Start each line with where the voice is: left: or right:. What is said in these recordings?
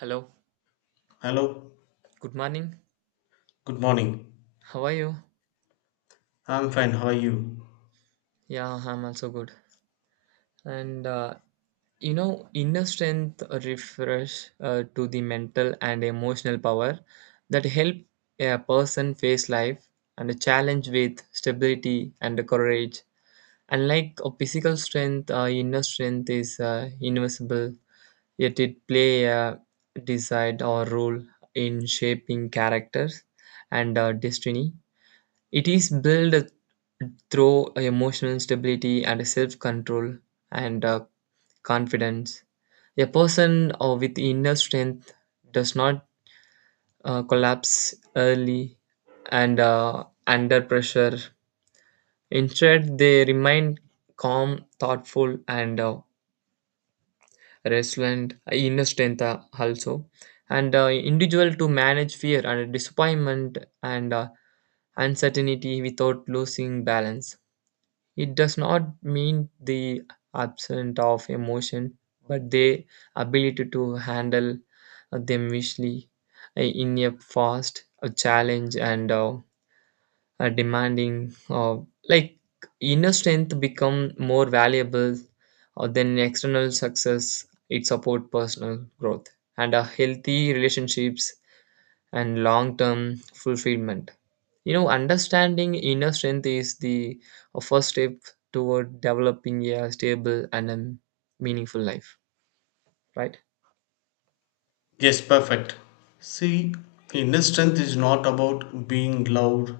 right: Hello,
left: Hello,
right: good morning.
left: good morning.
right: How are you?
left: I'm fine, how are you?
right: Yeah, I'm also good. And inner strength refers to the mental and emotional power that help a person face life and a challenge with stability and courage. Unlike a physical strength, inner strength is invisible, yet it play a desired or role in shaping characters and destiny. It is built through emotional stability and self control and confidence. A person with inner strength does not collapse early and under pressure. Instead, they remain calm, thoughtful, and resilient. Inner strength also, and individual to manage fear and disappointment and uncertainty without losing balance. It does not mean the absence of emotion, but the ability to handle them visually in a fast, a challenge, and a demanding, like inner strength become more valuable than external success. It support personal growth and a healthy relationships and long-term fulfillment. Understanding inner strength is the first step toward developing a stable and meaningful life, right?
left: Yes, perfect. See, inner strength is not about being loud,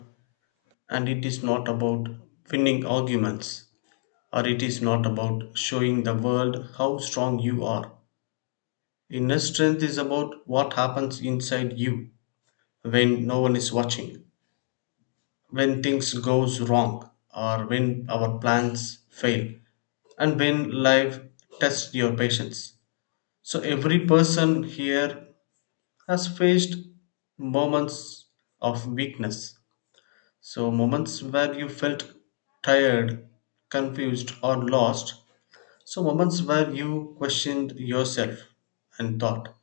left: and it is not about winning arguments, or it is not about showing the world how strong you are. Inner strength is about what happens inside you when no one is watching, when things goes wrong, or when our plans fail and when life tests your patience. So every person here has faced moments of weakness. So, moments where you felt tired, confused, or lost. So, moments where you questioned yourself and thought.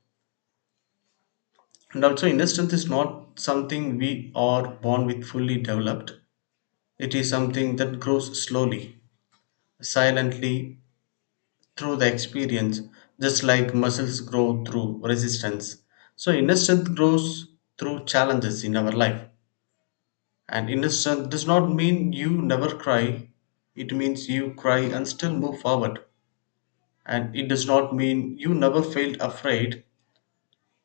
left: And also, inner strength is not something we are born with fully developed, it is something that grows slowly, silently through the experience, just like muscles grow through resistance. So, inner strength grows through challenges in our life. And innocent does not mean you never cry, it means you cry and still move forward. And it does not mean you never felt afraid,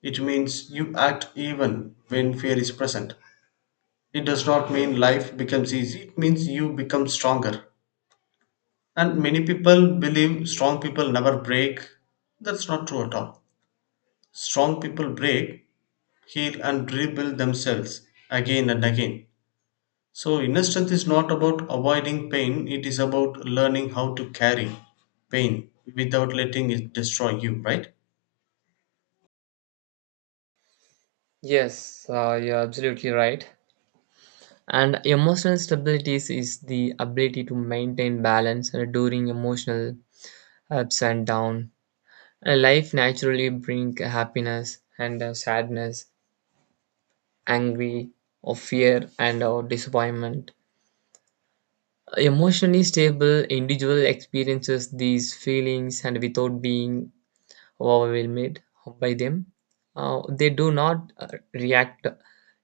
left: it means you act even when fear is present. It does not mean life becomes easy, it means you become stronger. And many people believe strong people never break. That's not true at all. Strong people break, heal, and rebuild themselves again and again. So, inner strength is not about avoiding pain, it is about learning how to carry pain without letting it destroy you, right?
right: Yes, you're absolutely right. And emotional stability is the ability to maintain balance during emotional ups and downs. Life naturally brings happiness and sadness, angry or fear and or disappointment. Emotionally stable individual experiences these feelings and without being overwhelmed by them. They do not react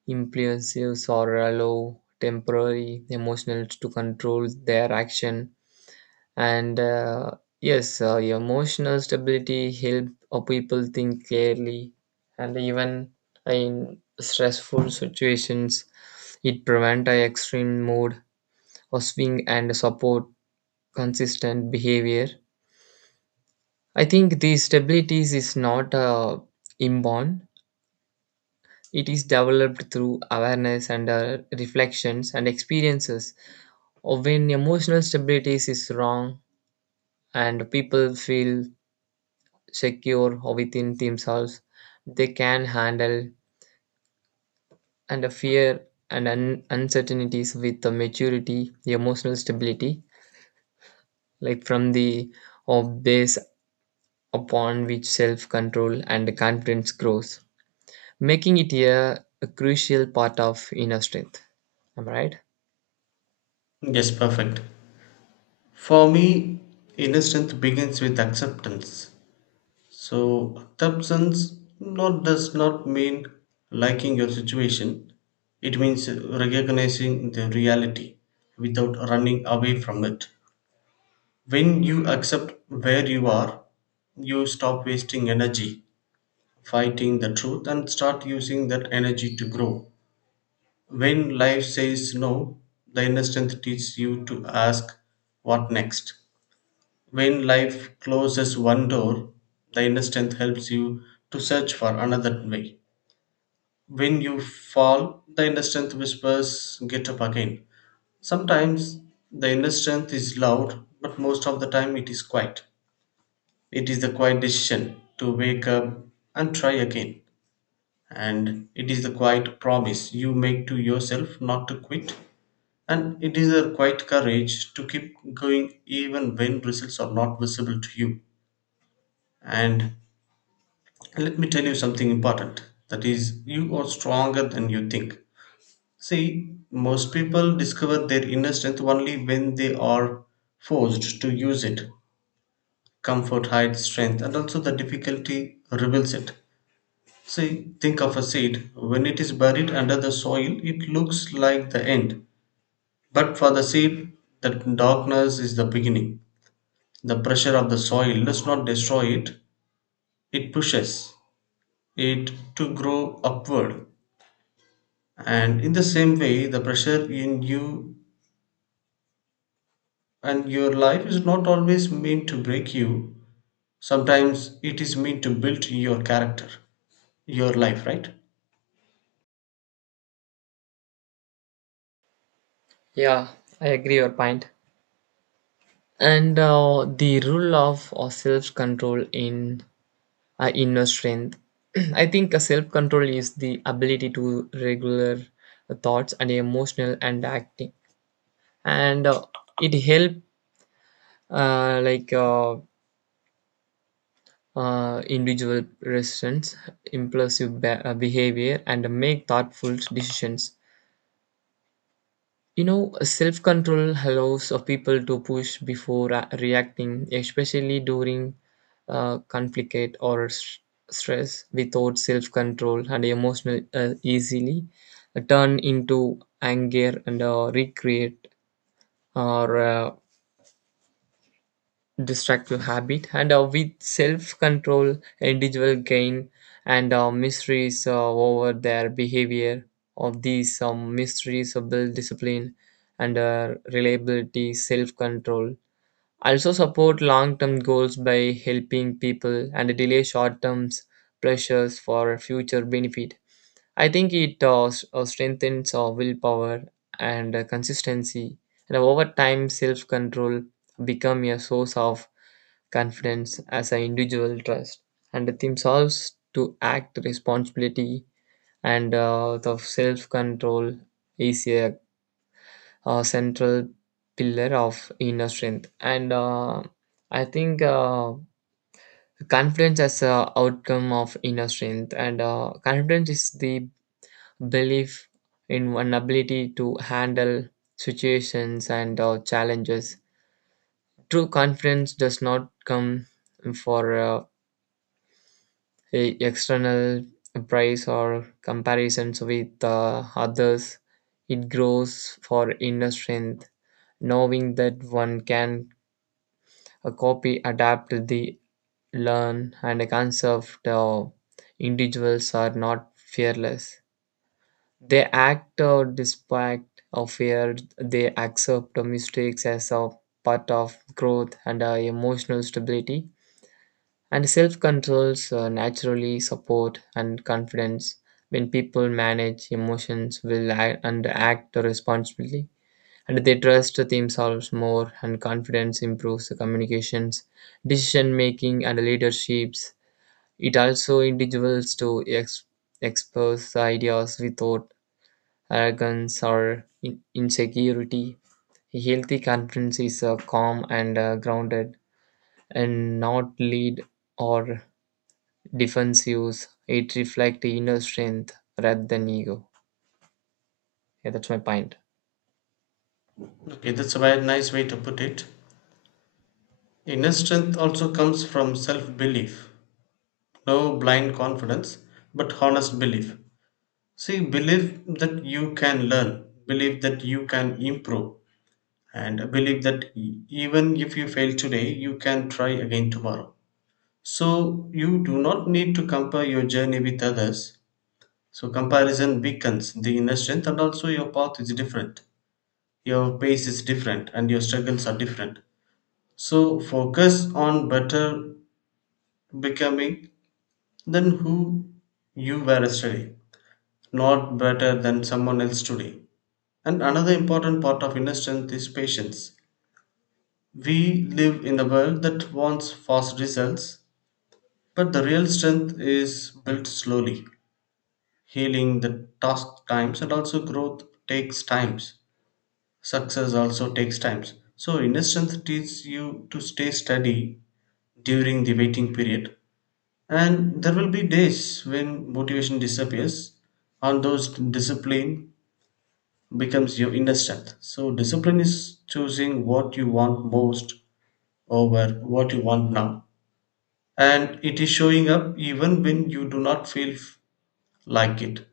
right: impulsive or allow temporary emotions to control their action. And yes, emotional stability help people think clearly, and even in stressful situations, it prevent a extreme mood or swing and support consistent behavior. I think the stabilities is not inborn. It is developed through awareness and reflections and experiences. Or when emotional stability is wrong and people feel secure or within themselves, they can handle and fear and uncertainties with the maturity, the emotional stability, like from the of base upon which self-control and confidence grows, making it a crucial part of inner strength. Am I right?
left: Yes, perfect. For me, inner strength begins with acceptance. So, acceptance not does not mean liking your situation. It means recognizing the reality without running away from it. When you accept where you are, you stop wasting energy fighting the truth and start using that energy to grow. When life says no, the inner strength teaches you to ask what next. When life closes one door, the inner strength helps you to search for another way. When you fall, the inner strength whispers, get up again. Sometimes the inner strength is loud, but most of the time it is quiet. It is the quiet decision to wake up and try again. And it is the quiet promise you make to yourself not to quit. And it is a quiet courage to keep going even when results are not visible to you. And let me tell you something important, that is, you are stronger than you think. See, most people discover their inner strength only when they are forced to use it. Comfort hides strength, and also the difficulty reveals it. See, think of a seed. When it is buried under the soil, it looks like the end. But for the seed, the darkness is the beginning. The pressure of the soil does not destroy it, it pushes it to grow upward. And in the same way, the pressure in you and your life is not always meant to break you. Sometimes it is meant to build your character, your life, right?
right: Yeah, I agree your point. And the rule of or self control in inner strength. I think a self control is the ability to regular thoughts and emotional and acting, and it help uh, like uh, individual resistance, impulsive behavior, and make thoughtful decisions. Self control allows people to push before reacting, especially during conflict or stress. Without self control and emotional easily turn into anger and recreate or destructive habit, and with self-control individual gain and mysteries over their behavior of these mysteries of build discipline and reliability. Self-control also support long-term goals by helping people and delay short-term pressures for future benefit. I think it strengthens our willpower and consistency, and over time, self control become a source of confidence as an individual trust, and the theme solves to act responsibility and the self control is central pillar of inner strength, and I think confidence as a outcome of inner strength, and confidence is the belief in one ability to handle situations and challenges. True confidence does not come for a external price or comparisons with others. It grows for inner strength, knowing that one can copy, adapt, the learn, and conserve. The individuals are not fearless. They act despite of fear. They accept the mistakes as a part of growth and emotional stability. And self controls naturally support and confidence when people manage emotions will act and act responsibly. And they trust themselves more, and confidence improves the communications, decision making, and leaderships. It also individuals to express ideas without arrogance or insecurity. Healthy confidence is calm and grounded and not lead or defensive. It reflects inner strength rather than ego. Yeah, that's my point.
left: Okay, that's a very nice way to put it. Inner strength also comes from self belief. No blind confidence, but honest belief. See, believe that you can learn, believe that you can improve, and believe that even if you fail today, you can try again tomorrow. So, you do not need to compare your journey with others. So, comparison weakens the inner strength, and also your path is different. Your pace is different, and your struggles are different. So, focus on better becoming then who you were yesterday, not better than someone else today. And another important part of inner strength is patience. We live in a world that wants fast results, but the real strength is built slowly. Healing the task times and also growth takes times. Success also takes times. So inner strength teaches you to stay steady during the waiting period. And there will be days when motivation disappears, and those discipline becomes your inner strength. So, discipline is choosing what you want most over what you want now. And it is showing up even when you do not feel like it.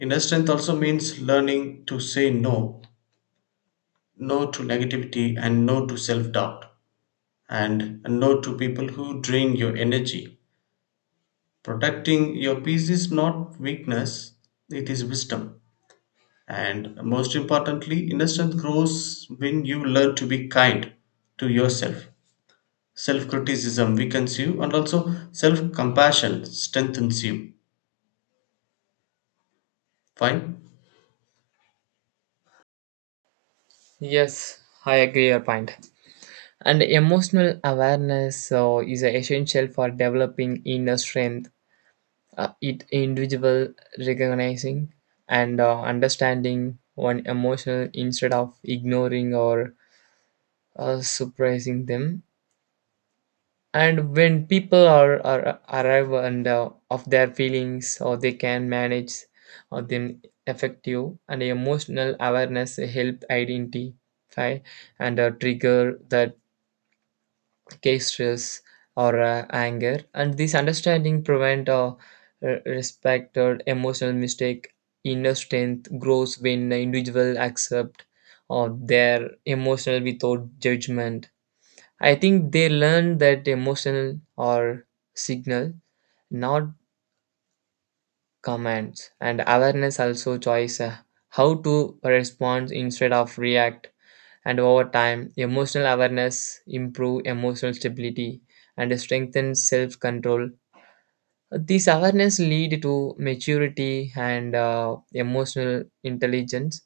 left: Inner strength also means learning to say no, no to negativity, and no to self doubt, and no to people who drain your energy. Protecting your peace is not weakness, it is wisdom. And most importantly, inner strength grows when you learn to be kind to yourself. Self criticism weakens you, and also self compassion strengthens you. Fine?
right: Yes, I agree your point. And emotional awareness is essential for developing inner strength. It individual recognizing and understanding one emotional instead of ignoring or surprising them, and when people are arrive and of their feelings or they can manage or them effective, and emotional awareness help identify and trigger that case stress or anger, and this understanding prevent respect or emotional mistake. Inner strength grows when the individual accept or their emotional without judgment. I think they learn that emotional or signal, not commands. And awareness also choice how to respond instead of react. And over time, emotional awareness improve emotional stability and strengthen self control. These awareness lead to maturity and emotional intelligence,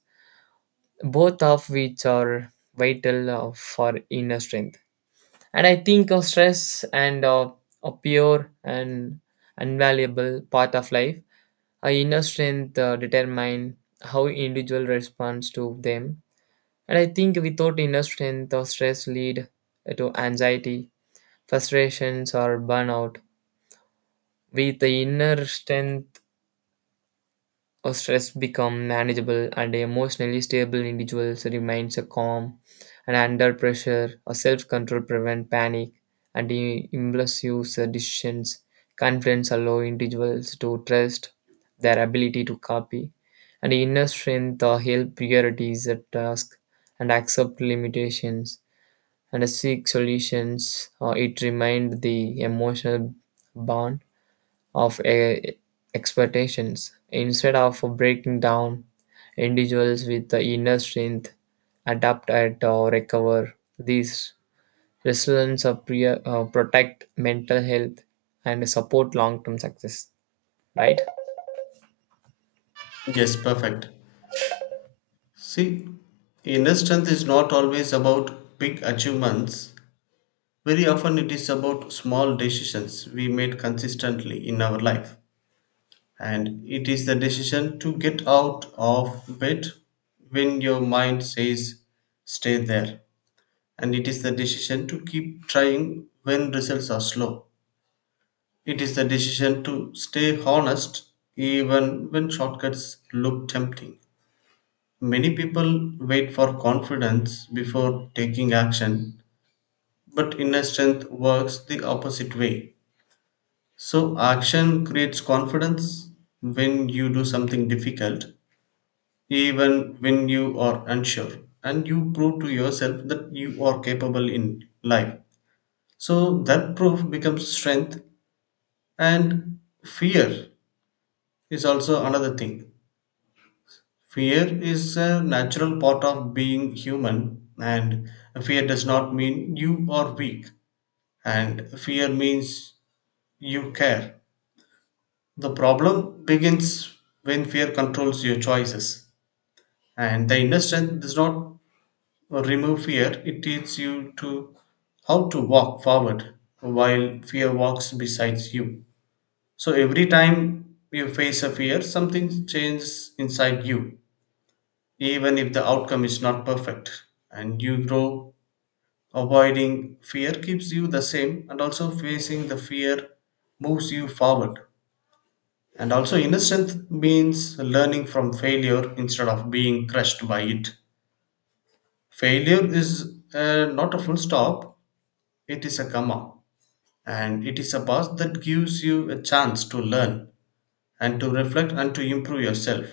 right: both of which are vital for inner strength. And I think of stress and a pure and invaluable part of life, our inner strength determine how individual responds to them. And I think without inner strength or stress lead to anxiety, frustrations or burnout. With the inner strength, or stress become manageable, and emotionally stable individuals remains a calm and under pressure, or self-control prevent panic and impulsive decisions. Confidence allow individuals to trust their ability to copy, and inner strength or help priorities at task and accept limitations and seek solutions, or it remind the emotional bond of expectations instead of breaking down. Individuals with the inner strength adapt at or recover these resilience of protect mental health and support long-term success, right?
left: Yes, perfect. See, inner strength is not always about big achievements. Very often, it is about small decisions we made consistently in our life. And it is the decision to get out of bed when your mind says, stay there, and it is the decision to keep trying when results are slow. It is the decision to stay honest even when shortcuts look tempting. Many people wait for confidence before taking action, but inner strength works the opposite way. So, action creates confidence when you do something difficult, even when you are unsure, and you prove to yourself that you are capable in life. So that proof becomes strength, and fear is also another thing. Fear is a natural part of being human, and fear does not mean you are weak, and fear means you care. The problem begins when fear controls your choices, and the inner strength does not remove fear, it teaches you to how to walk forward while fear walks beside you. So every time you face a fear, something changes inside you, even if the outcome is not perfect. And you grow. Avoiding fear keeps you the same, and also facing the fear moves you forward. And also, innocence means learning from failure instead of being crushed by it. Failure is not a full stop, it is a comma. And it is a path that gives you a chance to learn and to reflect and to improve yourself.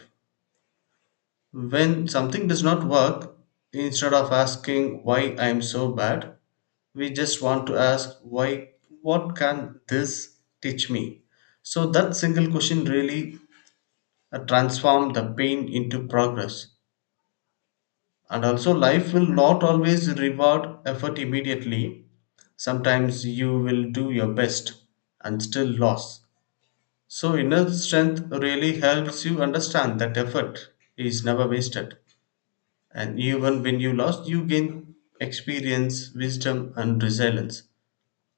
left: When something does not work, instead of asking why I am so bad, we just want to ask why what can this teach me? So that single question really transform the pain into progress. And also life will not always reward effort immediately. Sometimes you will do your best and still lose. So inner strength really helps you understand that effort is never wasted. And even when you lost, you gain experience, wisdom, and resilience.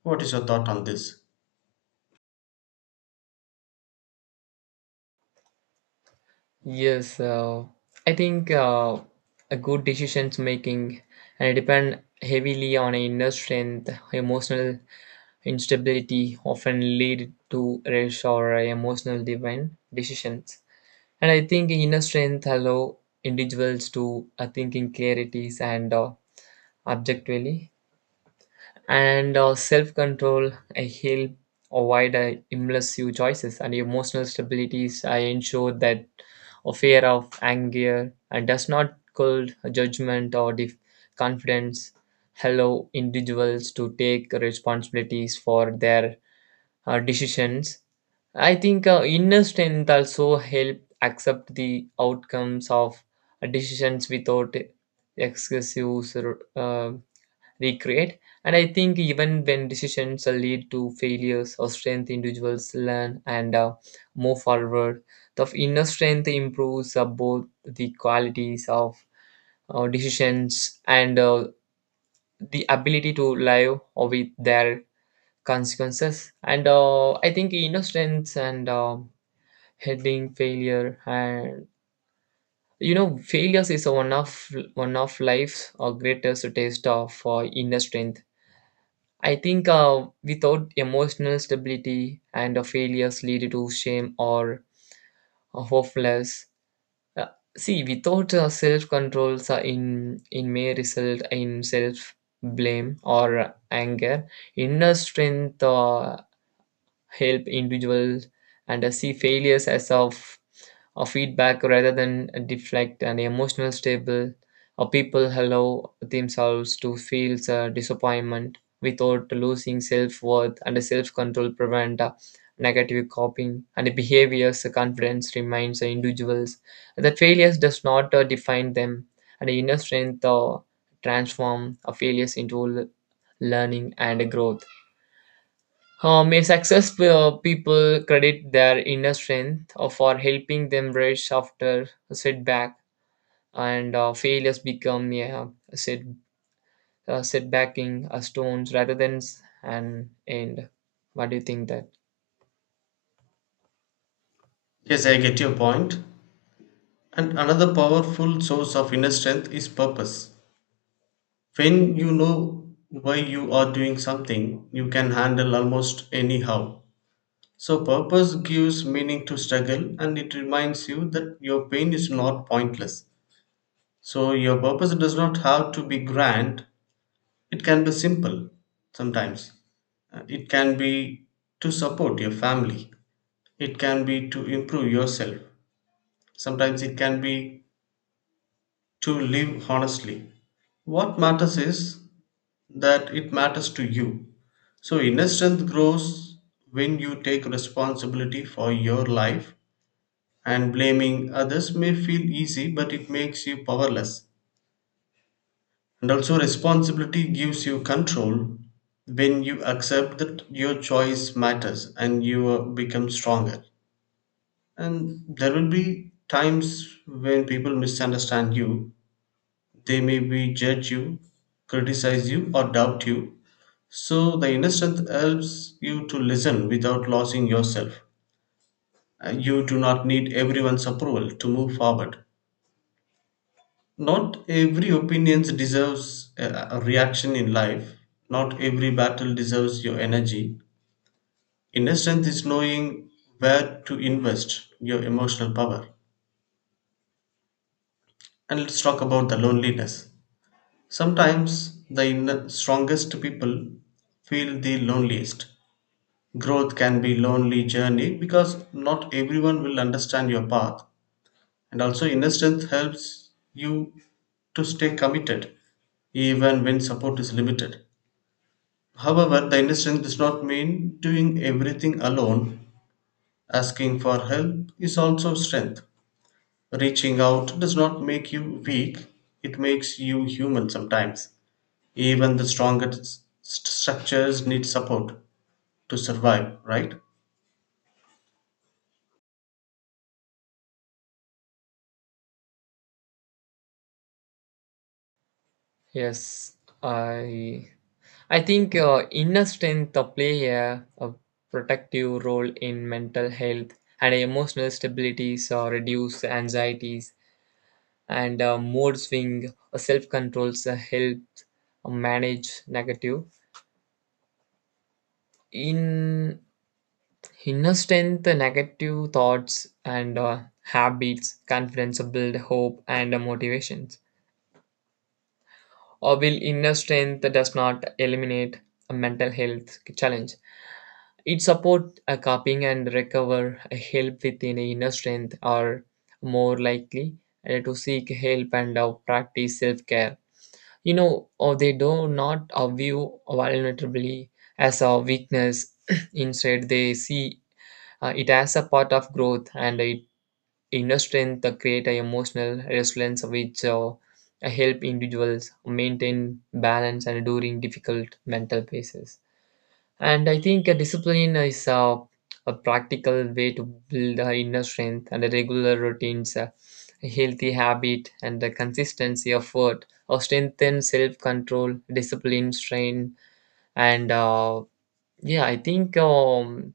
left: What is your thought on this?
right: Yes, I think a good decisions making, and it depend heavily on inner strength. Emotional instability often lead to rash or emotional divine decisions. And I think inner strength allow individuals to thinking clarities and objectively, and self-control help avoid impulsive choices, and emotional stabilities I ensure that a fear of anger and does not cold judgment or confidence allow individuals to take responsibilities for their decisions. I think inner strength also help accept the outcomes of decisions without excessive uh, regret. And I think even when decisions lead to failures or strength, individuals learn and move forward. The inner strength improves both the qualities of decisions and the ability to live with their consequences, and I think inner know strengths and heading failure. And failures is one of life's greatest taste of inner strength. I think without emotional stability and failures lead to shame or hopeless. uh, see, without self controls in may result in self blame or anger. Inner strength help individuals and see failures as of a feedback rather than a deflect, and emotional stable or people allow themselves to feel disappointment without losing self-worth, and self-control prevent negative coping and behaviors. Confidence reminds the individuals that failures does not define them, and inner strength transform a failures into learning and growth. May successful people credit their inner strength for helping them rise after a setback, and failures become yeah, a set, setbacking stones rather than an end. What do you think that?
left: Yes, I get your point. And another powerful source of inner strength is purpose. When you know why you are doing something, you can handle almost anyhow. So, purpose gives meaning to struggle and it reminds you that your pain is not pointless. So, your purpose does not have to be grand, it can be simple sometimes. It can be to support your family. It can be to improve yourself. Sometimes it can be to live honestly. What matters is that it matters to you. So inner strength grows when you take responsibility for your life and blaming others may feel easy but it makes you powerless. And also, responsibility gives you control when you accept that your choice matters and you become stronger. And there will be times when people misunderstand you, they may be judge you, criticize you, or doubt you. So, the inner strength helps you to listen without losing yourself. You do not need everyone's approval to move forward. Not every opinion deserves a reaction in life. Not every battle deserves your energy. Inner strength is knowing where to invest your emotional power. And let's talk about the loneliness. Sometimes the inner, strongest people feel the loneliest. Growth can be lonely journey because not everyone will understand your path. And also inner strength helps you to stay committed even when support is limited. However, the independence does not mean doing everything alone. Asking for help is also strength. Reaching out does not make you weak, it makes you human sometimes. Even the strongest structures need support to survive, right?
right: Yes, I I think inner strength play a protective role in mental health and emotional stability, so reduce anxieties and mood swing, or self controls help manage negative in inner strength, negative thoughts and habits. Confidence build hope and motivations, or will inner strength does not eliminate a mental health challenge. It support a coping and recover a help within inner strength are more likely to seek help and practice self-care. Or they do not view vulnerability as a weakness. Instead they see it as a part of growth, and it inner strength to create a emotional resilience which help individuals maintain balance and during difficult mental phases. And I think a discipline is a practical way to build inner strength, and a regular routines, a healthy habit, and the consistency of effort, or strengthen self control, discipline, strain, and yeah, I think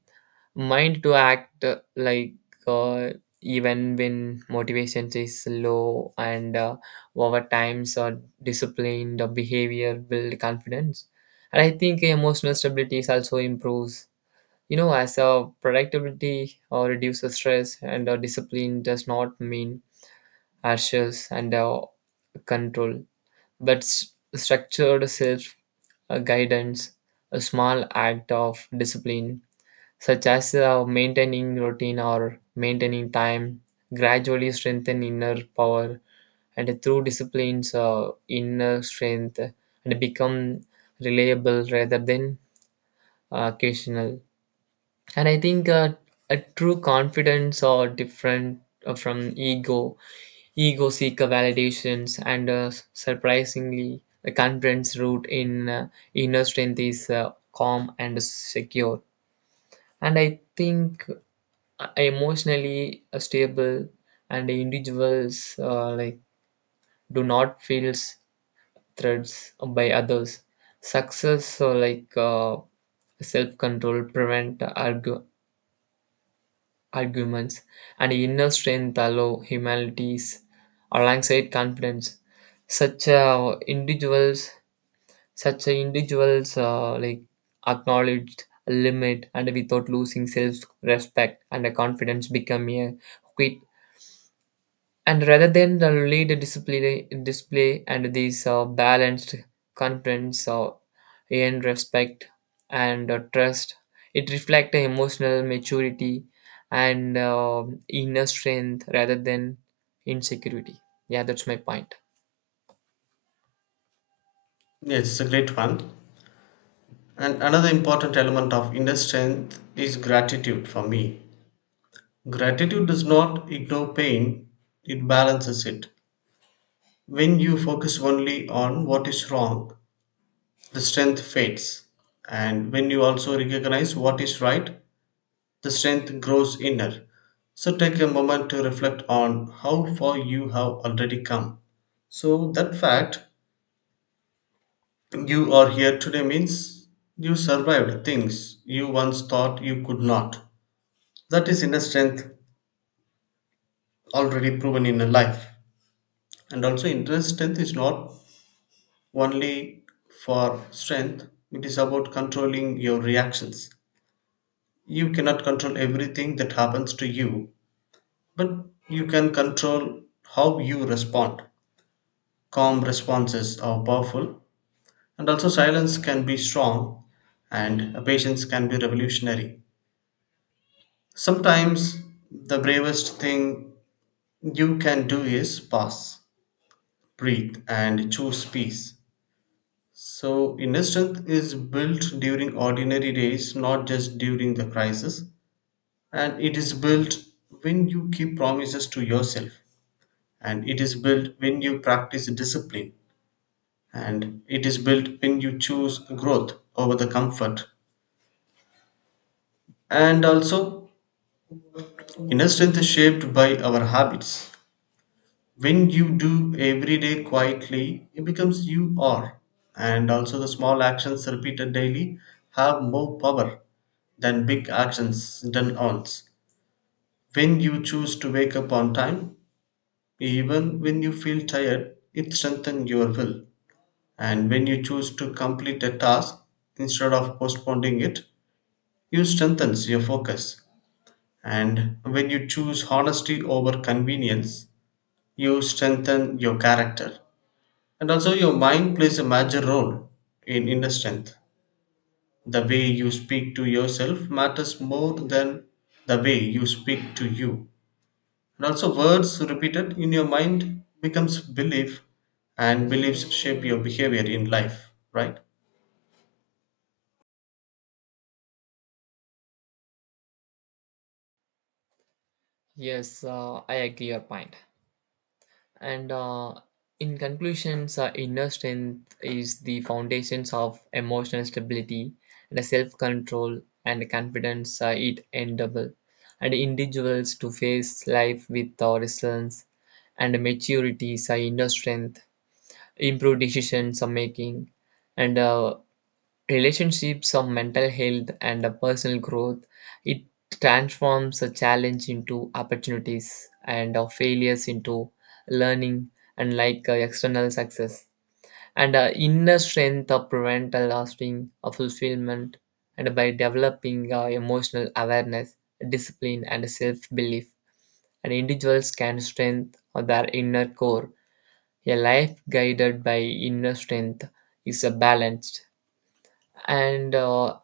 right: mind to act uh, even when motivation is low, and over times or disciplined behavior build confidence. And I think emotional stability is also improves, as a productivity or reduces stress, and discipline does not mean harshness and control, but structured self guidance, a small act of discipline, such as maintaining routine or maintaining time, gradually strengthen inner power, and through disciplines, inner strength and become reliable rather than occasional. And I think a true confidence are different from ego. Ego seeker validations, and surprisingly, the confidence root in inner strength is calm and secure. And I think emotionally stable and individuals do not feel threats by others. Success or self control prevent arguments, and inner strength allow humanities alongside confidence. Such uh, individuals, such individuals acknowledged limit and without losing self-respect, and the confidence become a quick and rather than the lead display, and these balanced confidence in respect and trust, it reflects emotional maturity and inner strength rather than insecurity. Yeah, that's my point.
left: Yes, it's a great one. And another important element of inner strength is gratitude for me. Gratitude does not ignore pain, it balances it. When you focus only on what is wrong, the strength fades. And when you also recognize what is right, the strength grows inner. So take a moment to reflect on how far you have already come. So that fact you are here today means you survived things you once thought you could not. That is inner strength already proven in a life. And also inner strength is not only for strength, it is about controlling your reactions. You cannot control everything that happens to you, but you can control how you respond. Calm responses are powerful, and also silence can be strong, and patience can be revolutionary. Sometimes the bravest thing you can do is pause, breathe, and choose peace. So, inner strength is built during ordinary days, not just during the crisis, and it is built when you keep promises to yourself and it is built when you practice discipline and it is built when you choose growth over the comfort. And also inner strength is shaped by our habits. When you do every day quietly it becomes you are, and also the small actions repeated daily have more power than big actions done once. When you choose to wake up on time even when you feel tired it strengthens your will. And when you choose to complete a task instead of postponing it, you strengthens your focus. And when you choose honesty over convenience, you strengthen your character. And also your mind plays a major role in inner strength. The way you speak to yourself matters more than the way you speak to you. And also words repeated in your mind becomes belief and beliefs shape your behavior in life, right?
right: Yes, I agree your point. And in conclusions, inner strength is the foundations of emotional stability and self control and confidence. It endable, and individuals to face life with resilience and maturity. So inner strength, improved decisions are making, and relationships of mental health and a personal growth, it transforms a challenge into opportunities and our failures into learning, and like external success, and inner strength of prevent a lasting of fulfillment, and by developing emotional awareness, discipline and self-belief, and individuals can strengthen their inner core. A life guided by inner strength is a balanced and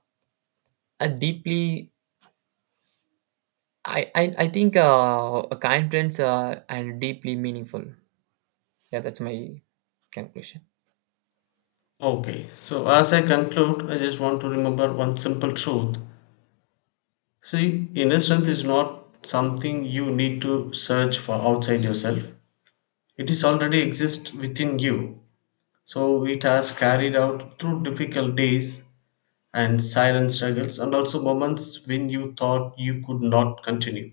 right: a deeply, I think a kind friends and deeply meaningful. Yeah, that's my conclusion.
left: Okay, so as I conclude, I just want to remember one simple truth. See, inner strength is not something you need to search for outside yourself. It is already exists within you. So it has carried out through difficult days and silent struggles and also moments when you thought you could not continue.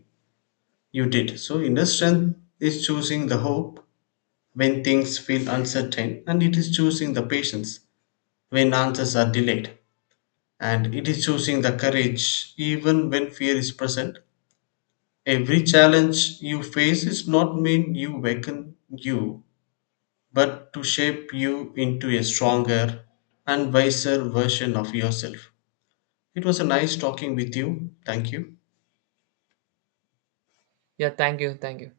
left: You did. So inner strength is choosing the hope when things feel uncertain and it is choosing the patience when answers are delayed, and it is choosing the courage even when fear is present. Every challenge you face is not mean you weaken you, but to shape you into a stronger and wiser version of yourself. It was a nice talking with you. Thank you.
right: Yeah, thank you, thank you.